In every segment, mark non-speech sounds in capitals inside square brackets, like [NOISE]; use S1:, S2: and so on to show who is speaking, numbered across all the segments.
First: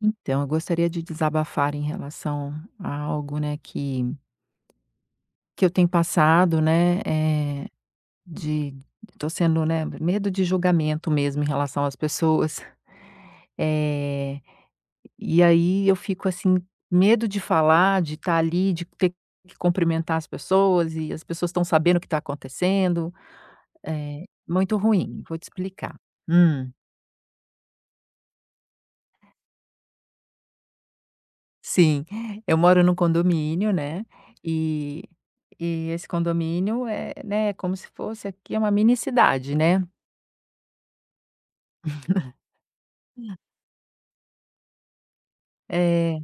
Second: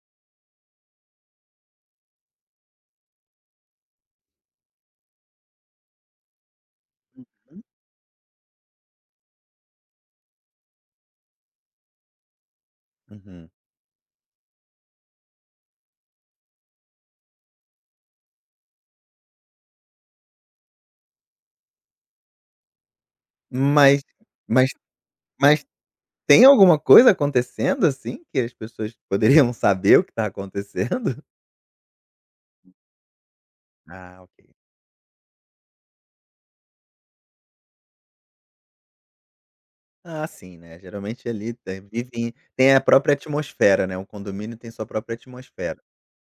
S1: Então, eu gostaria de desabafar em relação a algo, né, que eu tenho passado, né,
S2: Uhum,
S1: eh, de tô sendo, né, medo de julgamento mesmo em relação às pessoas. [LAUGHS]
S2: uhum.
S1: Eh, e aí eu fico, assim, medo de falar, de estar ali, de ter que cumprimentar as pessoas e as pessoas estão sabendo o que está acontecendo.
S2: Mas
S1: É
S2: mas
S1: muito ruim, vou te
S2: mas
S1: explicar.
S2: tem
S1: Hum.
S2: alguma coisa acontecendo, assim, que as pessoas poderiam [LAUGHS] saber o que tá acontecendo?
S1: Sim, eu moro num condomínio, né,
S2: Ah, ok.
S1: e e esse condomínio é, né, é como se fosse aqui é uma mini cidade, né.
S2: Ah, sim, né, geralmente ali tem vivem tem a própria atmosfera, né, o condomínio tem sua própria atmosfera.
S1: Eh,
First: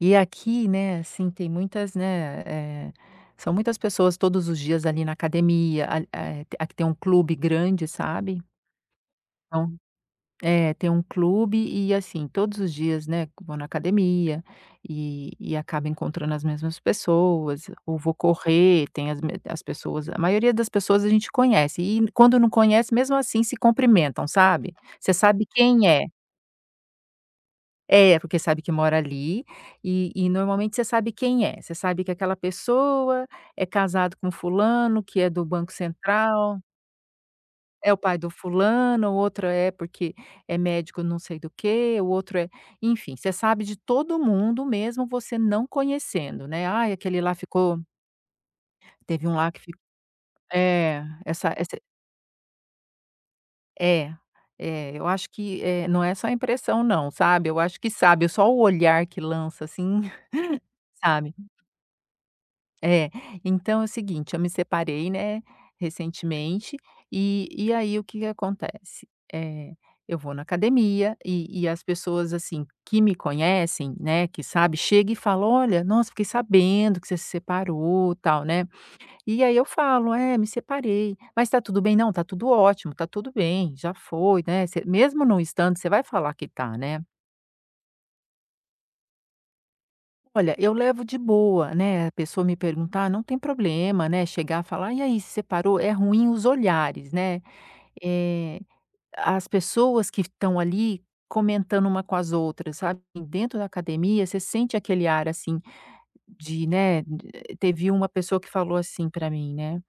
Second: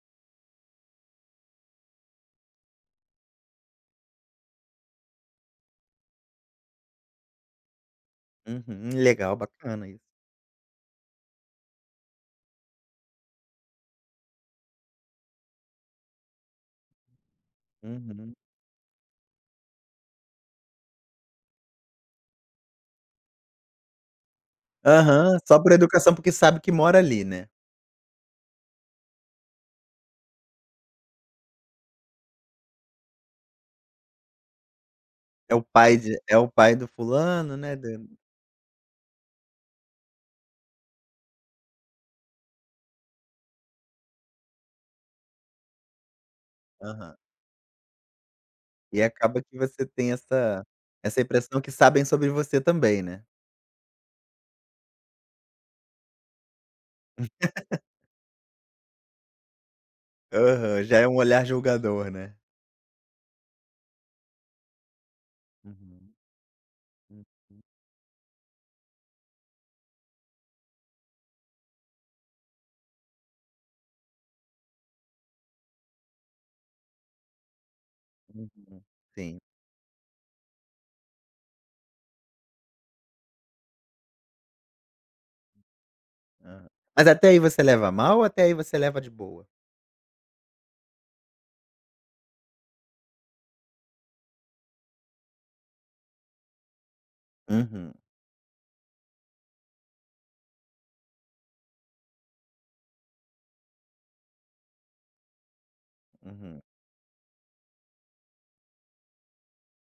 S1: e aqui, né, assim, tem muitas, né, eh, são muitas pessoas todos os dias ali na academia, aqui tem um clube grande, sabe.
S2: Uhum, legal,
S1: Então,
S2: bacana isso.
S1: é, tem um clube e assim, todos os dias, né, vou na academia e acabo encontrando as mesmas pessoas, ou vou
S2: Uhum.
S1: correr, tem as me as pessoas a maioria das pessoas a gente conhece e quando não conhece, mesmo assim se cumprimentam, sabe. Você
S2: Aham,
S1: sabe
S2: só por
S1: quem é.
S2: educação, porque sabe que mora ali, né.
S1: É, porque sabe que mora ali e normalmente você sabe quem é, você sabe que aquela pessoa é casado com fulano, que é do
S2: É o
S1: Banco
S2: pai de é o
S1: Central,
S2: pai do fulano, né, da
S1: é o pai do fulano, o outro é porque é médico não sei do que, o outro é, enfim, você sabe de todo mundo mesmo você não conhecendo, né. "Ai,
S2: aham.
S1: aquele lá ficou,
S2: E
S1: teve um
S2: acaba
S1: lá
S2: que
S1: que ficou.
S2: você tem essa
S1: É,
S2: essa
S1: essa
S2: impressão que
S1: essa
S2: sabem sobre você também, né.
S1: é..." É, eu acho que, não é só a impressão não, sabe. Eu acho que, sabe, só o olhar que lança assim, [LAUGHS]
S2: Aham, já é um
S1: sabe.
S2: olhar julgador, né.
S1: É, então é o seguinte, eu me separei, né,
S2: Uhum,
S1: recentemente,
S2: uhum,
S1: e aí o que que acontece? É, eu vou na academia e as pessoas, assim, que me conhecem, né, que sabe, chega e fala: "Olha, nossa, fiquei sabendo que você se separou, tal", né.
S2: uhum. Sim,
S1: E aí eu falo: "É, me separei". "Mas tá tudo bem?". "Não, tá tudo ótimo, tá tudo bem, já foi", né, você mesmo não estando, você vai falar que
S2: aham.
S1: tá, né.
S2: Mas até aí você leva a mal ou até aí você leva de boa?
S1: Olha, eu levo de boa, né, a pessoa me perguntar, não tem problema, né, chegar e falar: "E aí, se separou?". É ruim os olhares, né,
S2: Uhum,
S1: eh, as pessoas que estão ali comentando uma com as outras, sabe. Dentro da academia, você sente aquele ar, assim,
S2: uhum.
S1: de, né, teve uma pessoa que falou assim para mim, né.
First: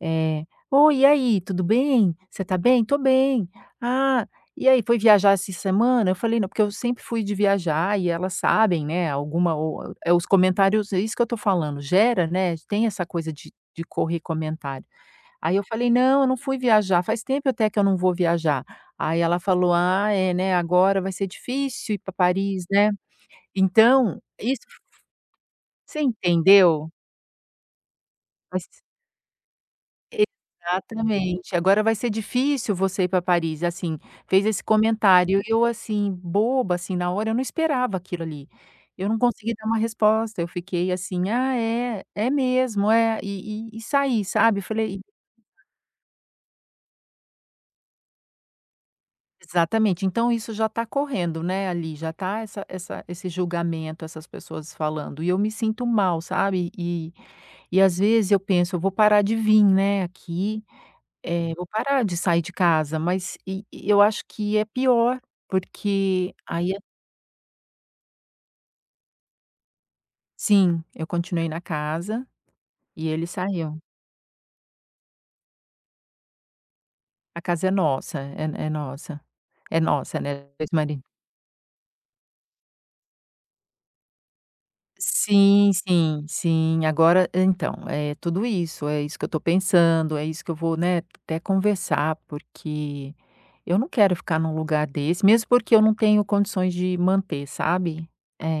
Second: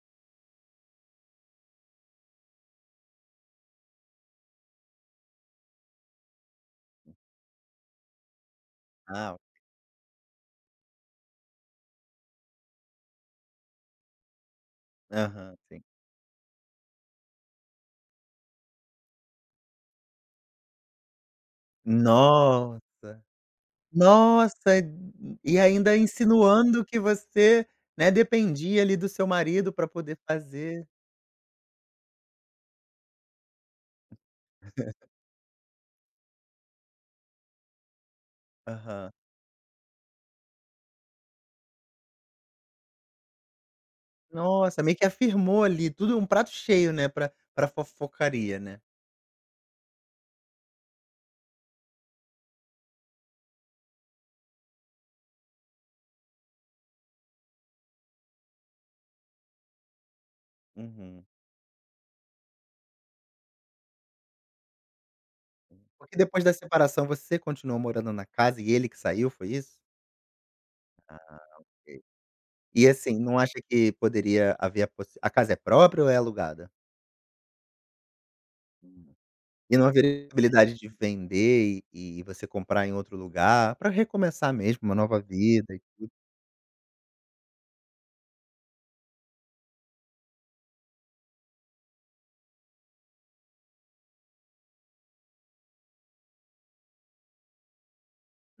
S1: É. "Oi, e aí, tudo bem? Você tá bem? Tô bem. Ah, e aí, foi viajar essa semana?" Eu falei: "Não", porque eu sempre fui de viajar e elas sabem, né,
S2: Ah,
S1: alguma ou é os comentários, é isso que eu tô falando, gera, né, tem essa coisa de correr comentário. Aí
S2: aham,
S1: eu
S2: sim.
S1: falei: "Não, eu não fui viajar, faz tempo até que eu não vou viajar". Aí ela falou: "Ah, é, né, agora vai ser difícil ir pra Paris,
S2: Nossa,
S1: né?" Então,
S2: nossa,
S1: isso,
S2: e ainda
S1: você
S2: insinuando
S1: entendeu?
S2: que você, né, dependia ali do seu marido pra poder fazer.
S1: Exatamente. Agora vai ser difícil você ir para Paris, assim, fez esse comentário, eu assim, boba, assim, na hora eu não esperava aquilo ali. Eu
S2: Aham.
S1: não consegui dar uma resposta, eu fiquei assim: "Ah, é, é mesmo, é", e saí, sabe.
S2: Nossa, meio
S1: Falei
S2: que afirmou ali, tudo um prato cheio, né, pra fofocaria, né.
S1: exatamente, então isso já está correndo, né, ali, já está essa, esse julgamento, essas pessoas falando, e eu me sinto mal, sabe. E às vezes eu penso: "Eu vou parar de vir, né, aqui".
S2: Uhum.
S1: É, vou parar de sair de casa, mas eu acho que é pior,
S2: Porque
S1: porque
S2: depois da
S1: aí é,
S2: separação você continuou morando na casa e ele que saiu, foi isso?
S1: sim, eu
S2: Ah,
S1: continuei na
S2: ok.
S1: casa
S2: E
S1: e
S2: assim,
S1: ele
S2: não acha
S1: saiu.
S2: que poderia haver a possi a casa é própria ou é alugada?
S1: A casa é nossa, é nossa.
S2: Hum. E
S1: É
S2: não
S1: nossa,
S2: haveria
S1: né, do
S2: possibilidade de
S1: ex-marido.
S2: vender e você comprar em outro lugar, pra recomeçar mesmo uma nova
S1: Sim,
S2: vida?
S1: sim, sim. Agora, então, é tudo isso, é isso que eu tô pensando, é isso que eu vou, né, até conversar, porque eu não quero ficar num lugar desse, mesmo porque eu não tenho condições de manter, sabe?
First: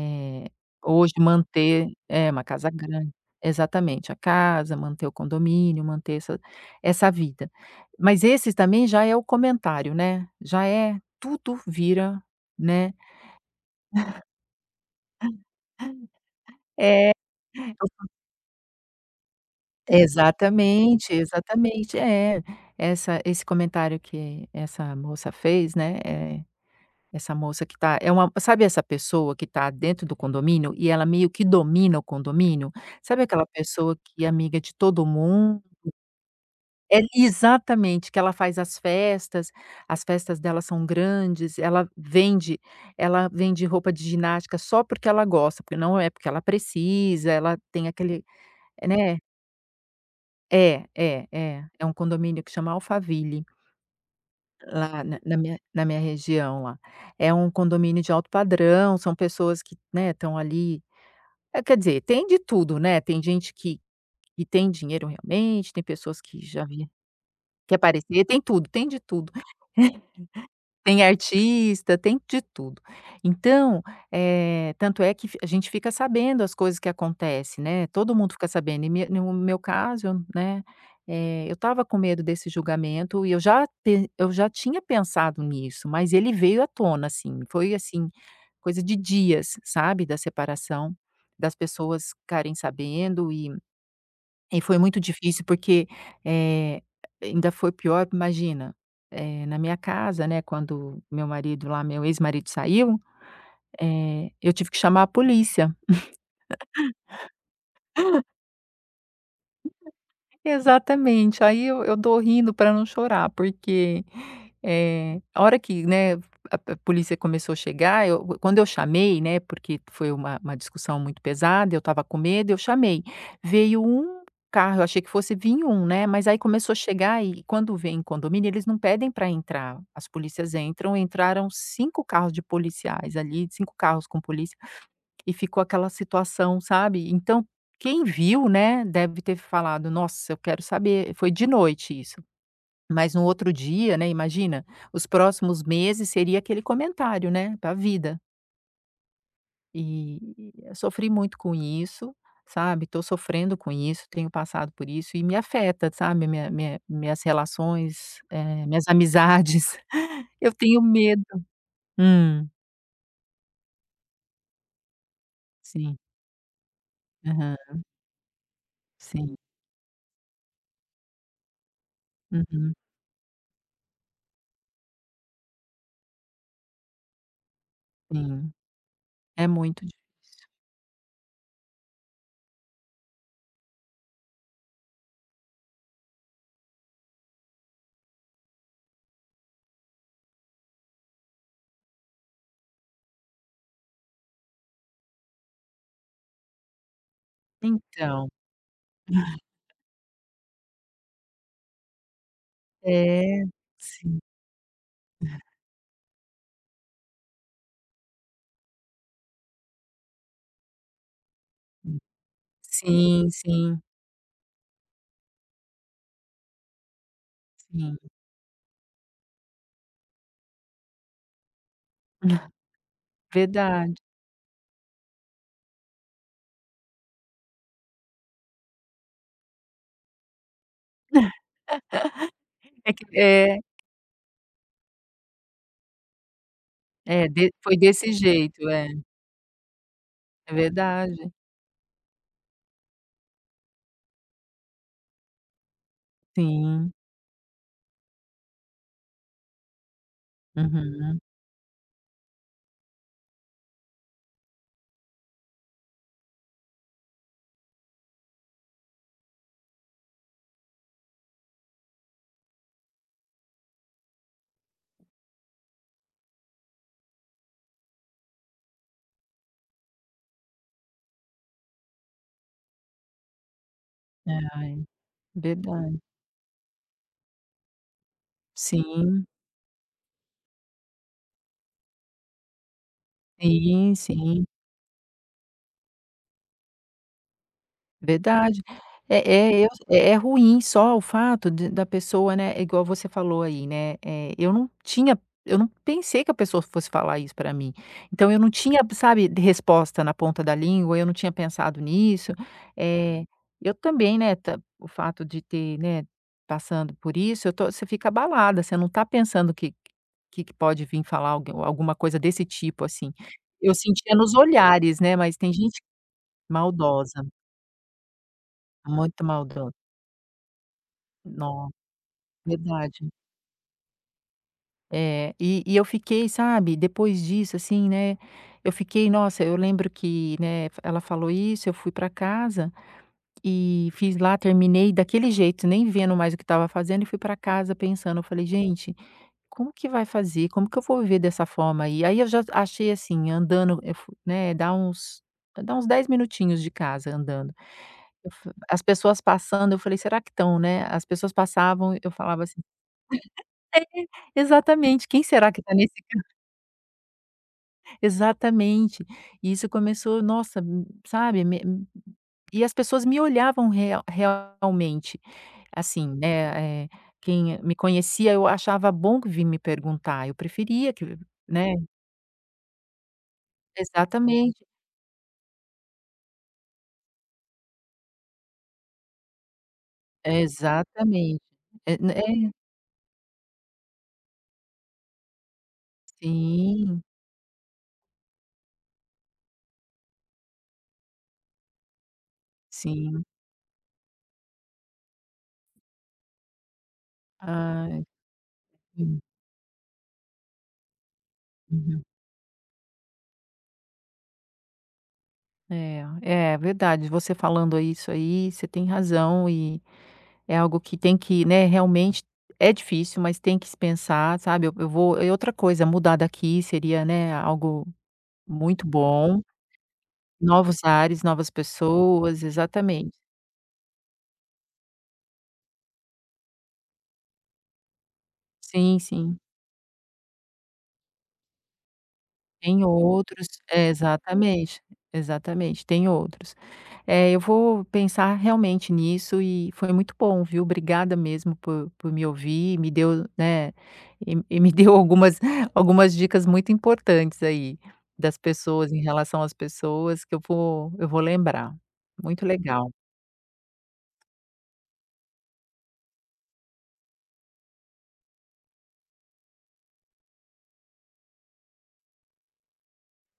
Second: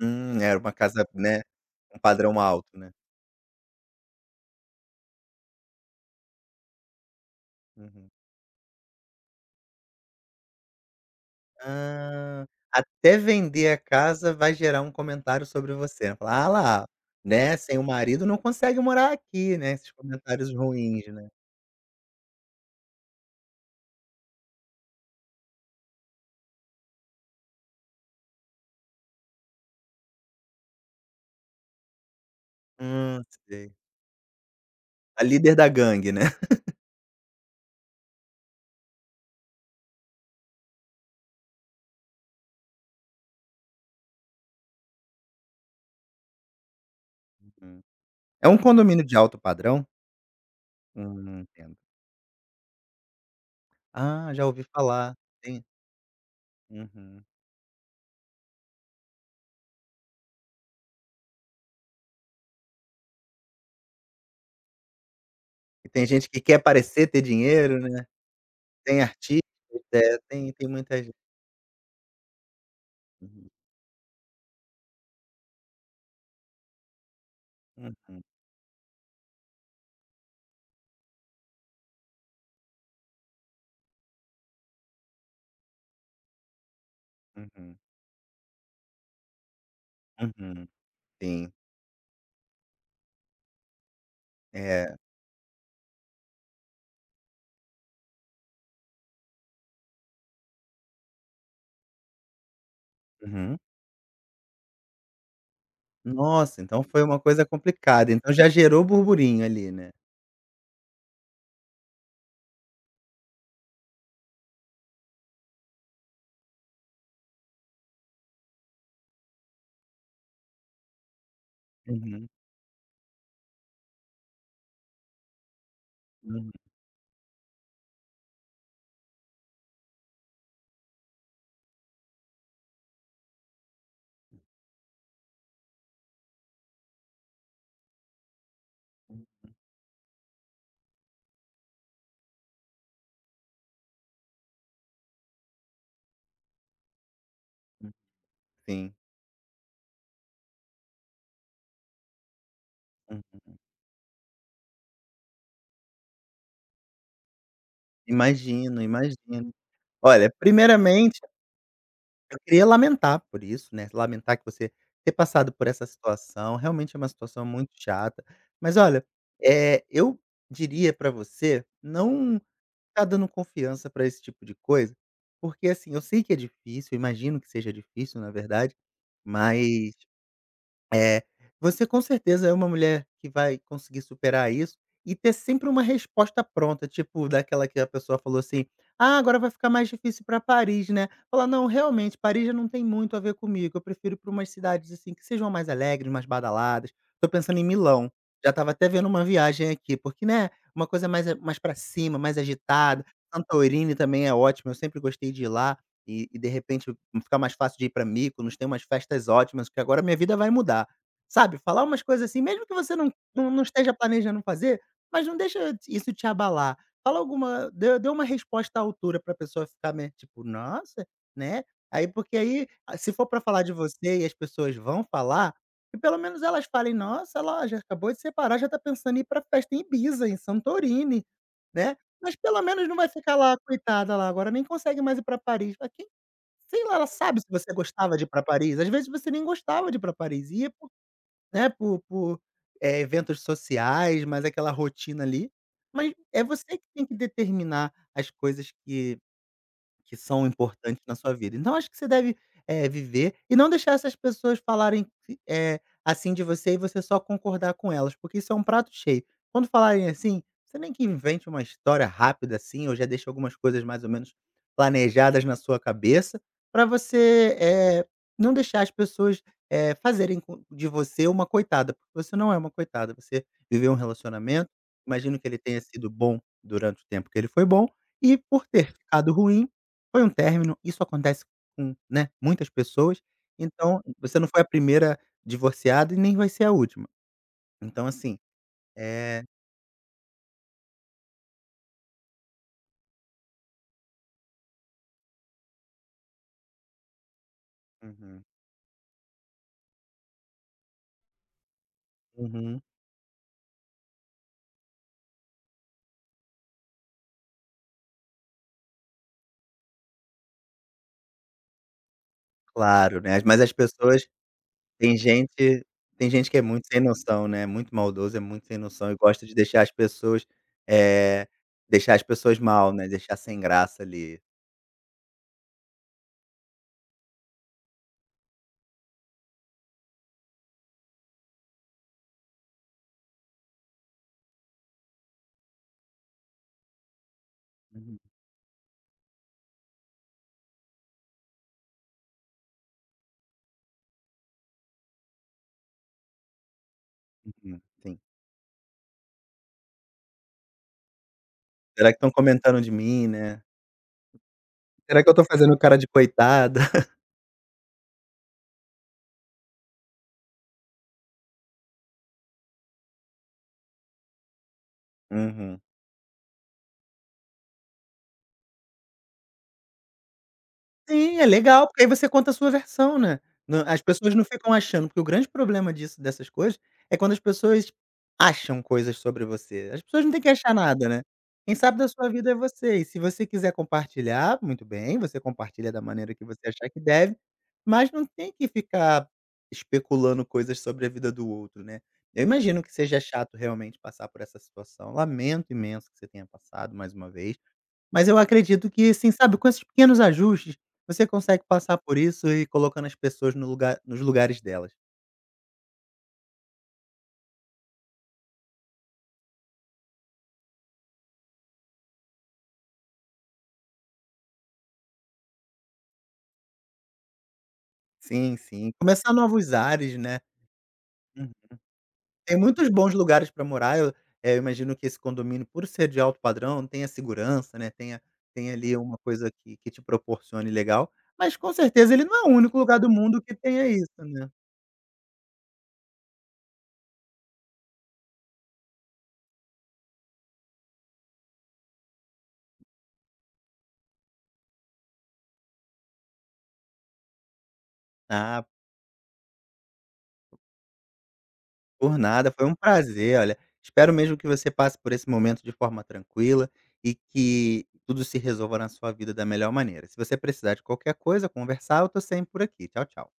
S2: Era uma casa,
S1: Hoje
S2: né,
S1: manter
S2: um
S1: é
S2: padrão
S1: uma
S2: alto,
S1: casa
S2: né.
S1: grande. Exatamente, a casa, manter o condomínio, manter essa vida.
S2: Uhum.
S1: Mas esse também já é o comentário, né, já é tudo, vira,
S2: Ah,
S1: né?
S2: até vender a casa vai gerar um comentário sobre você, falar: "Ah lá,
S1: É.
S2: né, sem o marido não consegue morar aqui", né, esses comentários ruins,
S1: Exatamente,
S2: né.
S1: exatamente. É, essa esse comentário que essa moça fez, né, essa moça que tá, é uma, sabe, essa pessoa que tá dentro do condomínio e ela meio que domina o condomínio? Sabe
S2: Hum,
S1: aquela
S2: sei.
S1: pessoa que é amiga de todo
S2: A líder
S1: mundo?
S2: da gangue, né. [LAUGHS]
S1: É, exatamente, que ela faz as festas dela são grandes, ela vende roupa de ginástica só porque ela gosta, porque não é porque ela precisa, ela
S2: Uhum.
S1: tem aquele,
S2: É um condomínio de
S1: né.
S2: alto padrão?
S1: É, é, é.
S2: Entendo.
S1: É um condomínio que chama Alphaville,
S2: Ah, já ouvi
S1: lá
S2: falar.
S1: na minha
S2: Tem
S1: na minha região lá.
S2: uhum.
S1: É um condomínio de alto padrão, são pessoas que, né, estão ali, quer dizer, tem de tudo, né, tem gente que tem dinheiro realmente, tem
S2: E tem
S1: pessoas
S2: gente
S1: que
S2: que quer
S1: já vi
S2: parecer ter
S1: quer
S2: dinheiro, né,
S1: aparecer, tem tudo, tem de
S2: tem
S1: tudo.
S2: artistas,
S1: [LAUGHS]
S2: tem muita
S1: Tem
S2: gente.
S1: artista, tem de tudo.
S2: Uhum,
S1: Então, tanto é que fi a gente fica sabendo as coisas que acontecem, né, todo
S2: uhum,
S1: mundo fica sabendo. E me no meu caso, né, eu estava com medo desse julgamento e eu já tinha pensado nisso, mas ele veio à tona, assim, foi,
S2: uhum,
S1: assim, coisa de dias, sabe, da
S2: uhum.
S1: separação,
S2: Sim,
S1: das pessoas ficarem sabendo, e foi muito
S2: é.
S1: difícil porque, eh, ainda foi pior, imagina, na minha casa, né, quando meu marido lá, meu ex-marido saiu,
S2: Uhum.
S1: eu tive que chamar a polícia.
S2: Nossa, então foi uma coisa complicada, então já gerou burburinho ali, né?
S1: Exatamente, aí eu dou rindo para não chorar, porque, a hora que, né, a polícia começou a chegar, eu quando eu chamei, né, porque foi uma discussão muito pesada, eu estava com
S2: Uhum,
S1: medo, eu chamei. Veio um carro, eu achei que fosse vir um, né, mas aí
S2: uhum,
S1: começou a chegar e quando vem em condomínio eles não pedem para entrar, as polícias entram, entraram 5 carros de policiais ali, 5 carros com polícia. E ficou aquela situação, sabe. Então, quem viu, né, deve ter falado: "Nossa, eu quero saber". Foi de noite isso, mas no outro dia, né, imagina, os próximos meses seria aquele comentário, né, pra vida.
S2: sim,
S1: E eu sofri muito com isso, sabe, estou
S2: hum,
S1: sofrendo com isso, tenho passado por isso e me afeta, sabe, minhas relações,
S2: imagino,
S1: minhas
S2: imagino.
S1: amizades. [LAUGHS]
S2: Olha,
S1: Eu tenho
S2: primeiramente,
S1: medo.
S2: eu
S1: Hum,
S2: queria lamentar por isso, né, lamentar que você ter passado por essa
S1: sim.
S2: situação, realmente é uma situação
S1: Aham.
S2: muito chata, mas olha,
S1: Sim.
S2: eu diria pra você não
S1: Uhum.
S2: ficar dando confiança pra esse tipo de coisa, porque assim, eu sei que é difícil, imagino que seja difícil na
S1: Sim.
S2: verdade,
S1: É muito
S2: mas
S1: difícil.
S2: é, você com certeza é uma mulher que vai conseguir superar isso e ter sempre uma resposta pronta, tipo daquela que a pessoa falou assim: "Ah, agora vai ficar mais difícil para Paris, né?". Falar: "Não, realmente, Paris já não tem muito a ver comigo, eu prefiro ir pra umas cidades, assim, que sejam mais alegres, mais badaladas". Tô pensando em Milão,
S1: Então,
S2: já estava até vendo uma viagem aqui, porque, né, uma coisa mais mais para cima, mais agitada.
S1: é,
S2: Santorini
S1: sim,
S2: também é ótimo, eu sempre gostei de ir lá e de repente ficar mais fácil de ir para Mykonos, tem umas festas ótimas, porque agora minha vida vai mudar. Sabe, falar umas coisas assim, mesmo que você não
S1: sim,
S2: não não Uhum.
S1: sim,
S2: esteja planejando fazer, mas não deixa isso te abalar. Fala alguma
S1: sim.
S2: dê uma resposta à altura pra pessoa ficar meio tipo: "Nossa", né. Aí porque aí, ah, se for pra falar de
S1: Verdade.
S2: você e as pessoas vão falar, que pelo menos elas falem: "Nossa, ela já acabou de separar, já tá pensando em ir pra festa em Ibiza, em Santorini", né. Mas pelo menos
S1: É
S2: não
S1: que
S2: vai ficar lá:
S1: é,
S2: "Coitada lá, agora nem consegue mais ir pra Paris". Mas quem sei lá, ela
S1: é,
S2: sabe se
S1: de
S2: você
S1: foi desse
S2: gostava de ir pra
S1: jeito,
S2: Paris, às
S1: é,
S2: vezes você nem gostava de ir pra Paris,
S1: é
S2: ia
S1: verdade.
S2: né, por, eventos sociais, mas aquela rotina ali. Mas é você que
S1: Sim,
S2: tem que determinar as coisas que são importantes na
S1: uhum.
S2: sua vida. Então acho que você deve, viver e não deixar essas pessoas falarem assim de você e você só concordar com elas, porque isso é um prato cheio. Quando falarem assim, você nem que invente uma história rápida assim, ou já deixa algumas coisas mais ou menos planejadas na sua cabeça, para você, não deixar as pessoas, fazerem com de você uma coitada, porque você não é uma coitada, você viveu um
S1: É,
S2: relacionamento,
S1: ai,
S2: imagino que ele tenha
S1: verdade.
S2: sido bom durante o tempo que ele foi bom, e por ter
S1: Sim,
S2: ficado ruim, foi um término, isso acontece com, né, muitas pessoas,
S1: sim,
S2: então você
S1: sim.
S2: não foi a primeira divorciada e nem vai ser a última. Então assim,
S1: Verdade. É
S2: é
S1: eu, é ruim só o fato de da pessoa, né, é igual você falou aí, né, eu não tinha, eu não pensei que a pessoa fosse falar isso pra mim, então eu
S2: uhum,
S1: não tinha, sabe, de resposta na ponta da língua, eu não tinha pensado nisso,
S2: uhum,
S1: é, eu também, né, ta o fato de ter, né, passando por isso, eu tô, você fica abalada, você não tá pensando que que pode vir falar alguém alguma coisa desse tipo, assim.
S2: claro, né, mas as
S1: Eu sentia
S2: pessoas
S1: nos olhares, né,
S2: tem
S1: mas tem gente
S2: gente tem gente que é muito sem
S1: maldosa,
S2: noção, né, muito maldoso, é muito sem noção e
S1: muito
S2: gosta de
S1: maldosa.
S2: deixar as pessoas, eh,
S1: No
S2: deixar as pessoas mal, né,
S1: Verdade.
S2: deixar sem graça ali.
S1: É, e eu fiquei, sabe, depois disso, assim, né, eu fiquei nossa, eu lembro que, né, ela falou isso, eu fui para casa e fiz lá, terminei daquele jeito, nem vendo mais o que estava fazendo e fui para casa pensando,
S2: Uhum,
S1: eu falei: "Gente, como que vai fazer? Como que eu vou viver dessa forma aí?" Aí eu já achei assim, andando, eu fu né, dá uns 10 minutinhos de casa andando.
S2: uhum, sim.
S1: Eu fa As pessoas passando, eu falei: "Será que estão, né?" As pessoas passavam, eu
S2: "Será que estão
S1: falava assim,
S2: comentando de mim, né?
S1: é, exatamente. Quem
S2: Será que eu estou
S1: será que está
S2: fazendo
S1: nesse
S2: cara de
S1: ca
S2: coitada?"
S1: [LAUGHS] exatamente. E isso começou, nossa, sabe, me e as pessoas me olhavam realmente,
S2: [LAUGHS] Uhum.
S1: assim, né, quem me conhecia eu achava bom que vir me perguntar, eu preferia que,
S2: Sim, é
S1: né,
S2: legal, porque aí você conta a sua versão, né. Nã as pessoas não
S1: exatamente,
S2: ficam achando, porque o grande problema disso dessas coisas, é quando as pessoas acham coisas sobre você. As pessoas não têm que achar nada, né.
S1: exatamente.
S2: Quem
S1: É,
S2: sabe da sua
S1: é,
S2: vida é você, e se você quiser compartilhar, muito bem, você compartilha da maneira que você achar que
S1: sim,
S2: deve, mas não tem que ficar especulando coisas sobre a vida do outro, né. Eu imagino que seja
S1: sim.
S2: chato realmente passar por essa situação, lamento imenso que você tenha passado mais uma vez.
S1: Ai,
S2: Mas eu acredito que
S1: sim.
S2: assim, sabe, com esses pequenos ajustes, você consegue passar
S1: Uhum.
S2: por isso e ir colocando as pessoas no lugar nos lugares delas.
S1: É, é verdade, você falando isso aí, você tem razão. E é algo que tem que, né, realmente é difícil, mas tem que se pensar, sabe. Eu vou, e outra coisa, mudar daqui seria, né, algo
S2: Sim,
S1: muito
S2: sim. Começar
S1: bom.
S2: novos ares, né.
S1: Novos ares, novas
S2: Uhum.
S1: pessoas,
S2: Tem muitos bons
S1: exatamente.
S2: lugares para morar, eu, imagino que esse condomínio, por ser de alto padrão, tenha segurança, né, tenha ali
S1: Sim,
S2: uma
S1: sim.
S2: coisa que te proporcione legal, mas com certeza ele não é o único
S1: Tem
S2: lugar do mundo
S1: outros,
S2: que tenha
S1: é,
S2: isso, né.
S1: exatamente, exatamente, tem outros. Eu vou pensar realmente nisso e foi muito bom, viu. Obrigada mesmo por me ouvir, me deu, né, e [LAUGHS] e me deu algumas [LAUGHS] algumas dicas muito importantes aí, das
S2: Ah,
S1: pessoas, em relação às pessoas que eu vou lembrar.
S2: por
S1: Muito
S2: nada, foi um
S1: legal.
S2: prazer, olha. Espero mesmo que você passe por esse momento de forma tranquila e que tudo se resolva na sua vida da melhor maneira. Se você precisar de qualquer coisa, conversar, eu tô sempre por aqui. Tchau, tchau.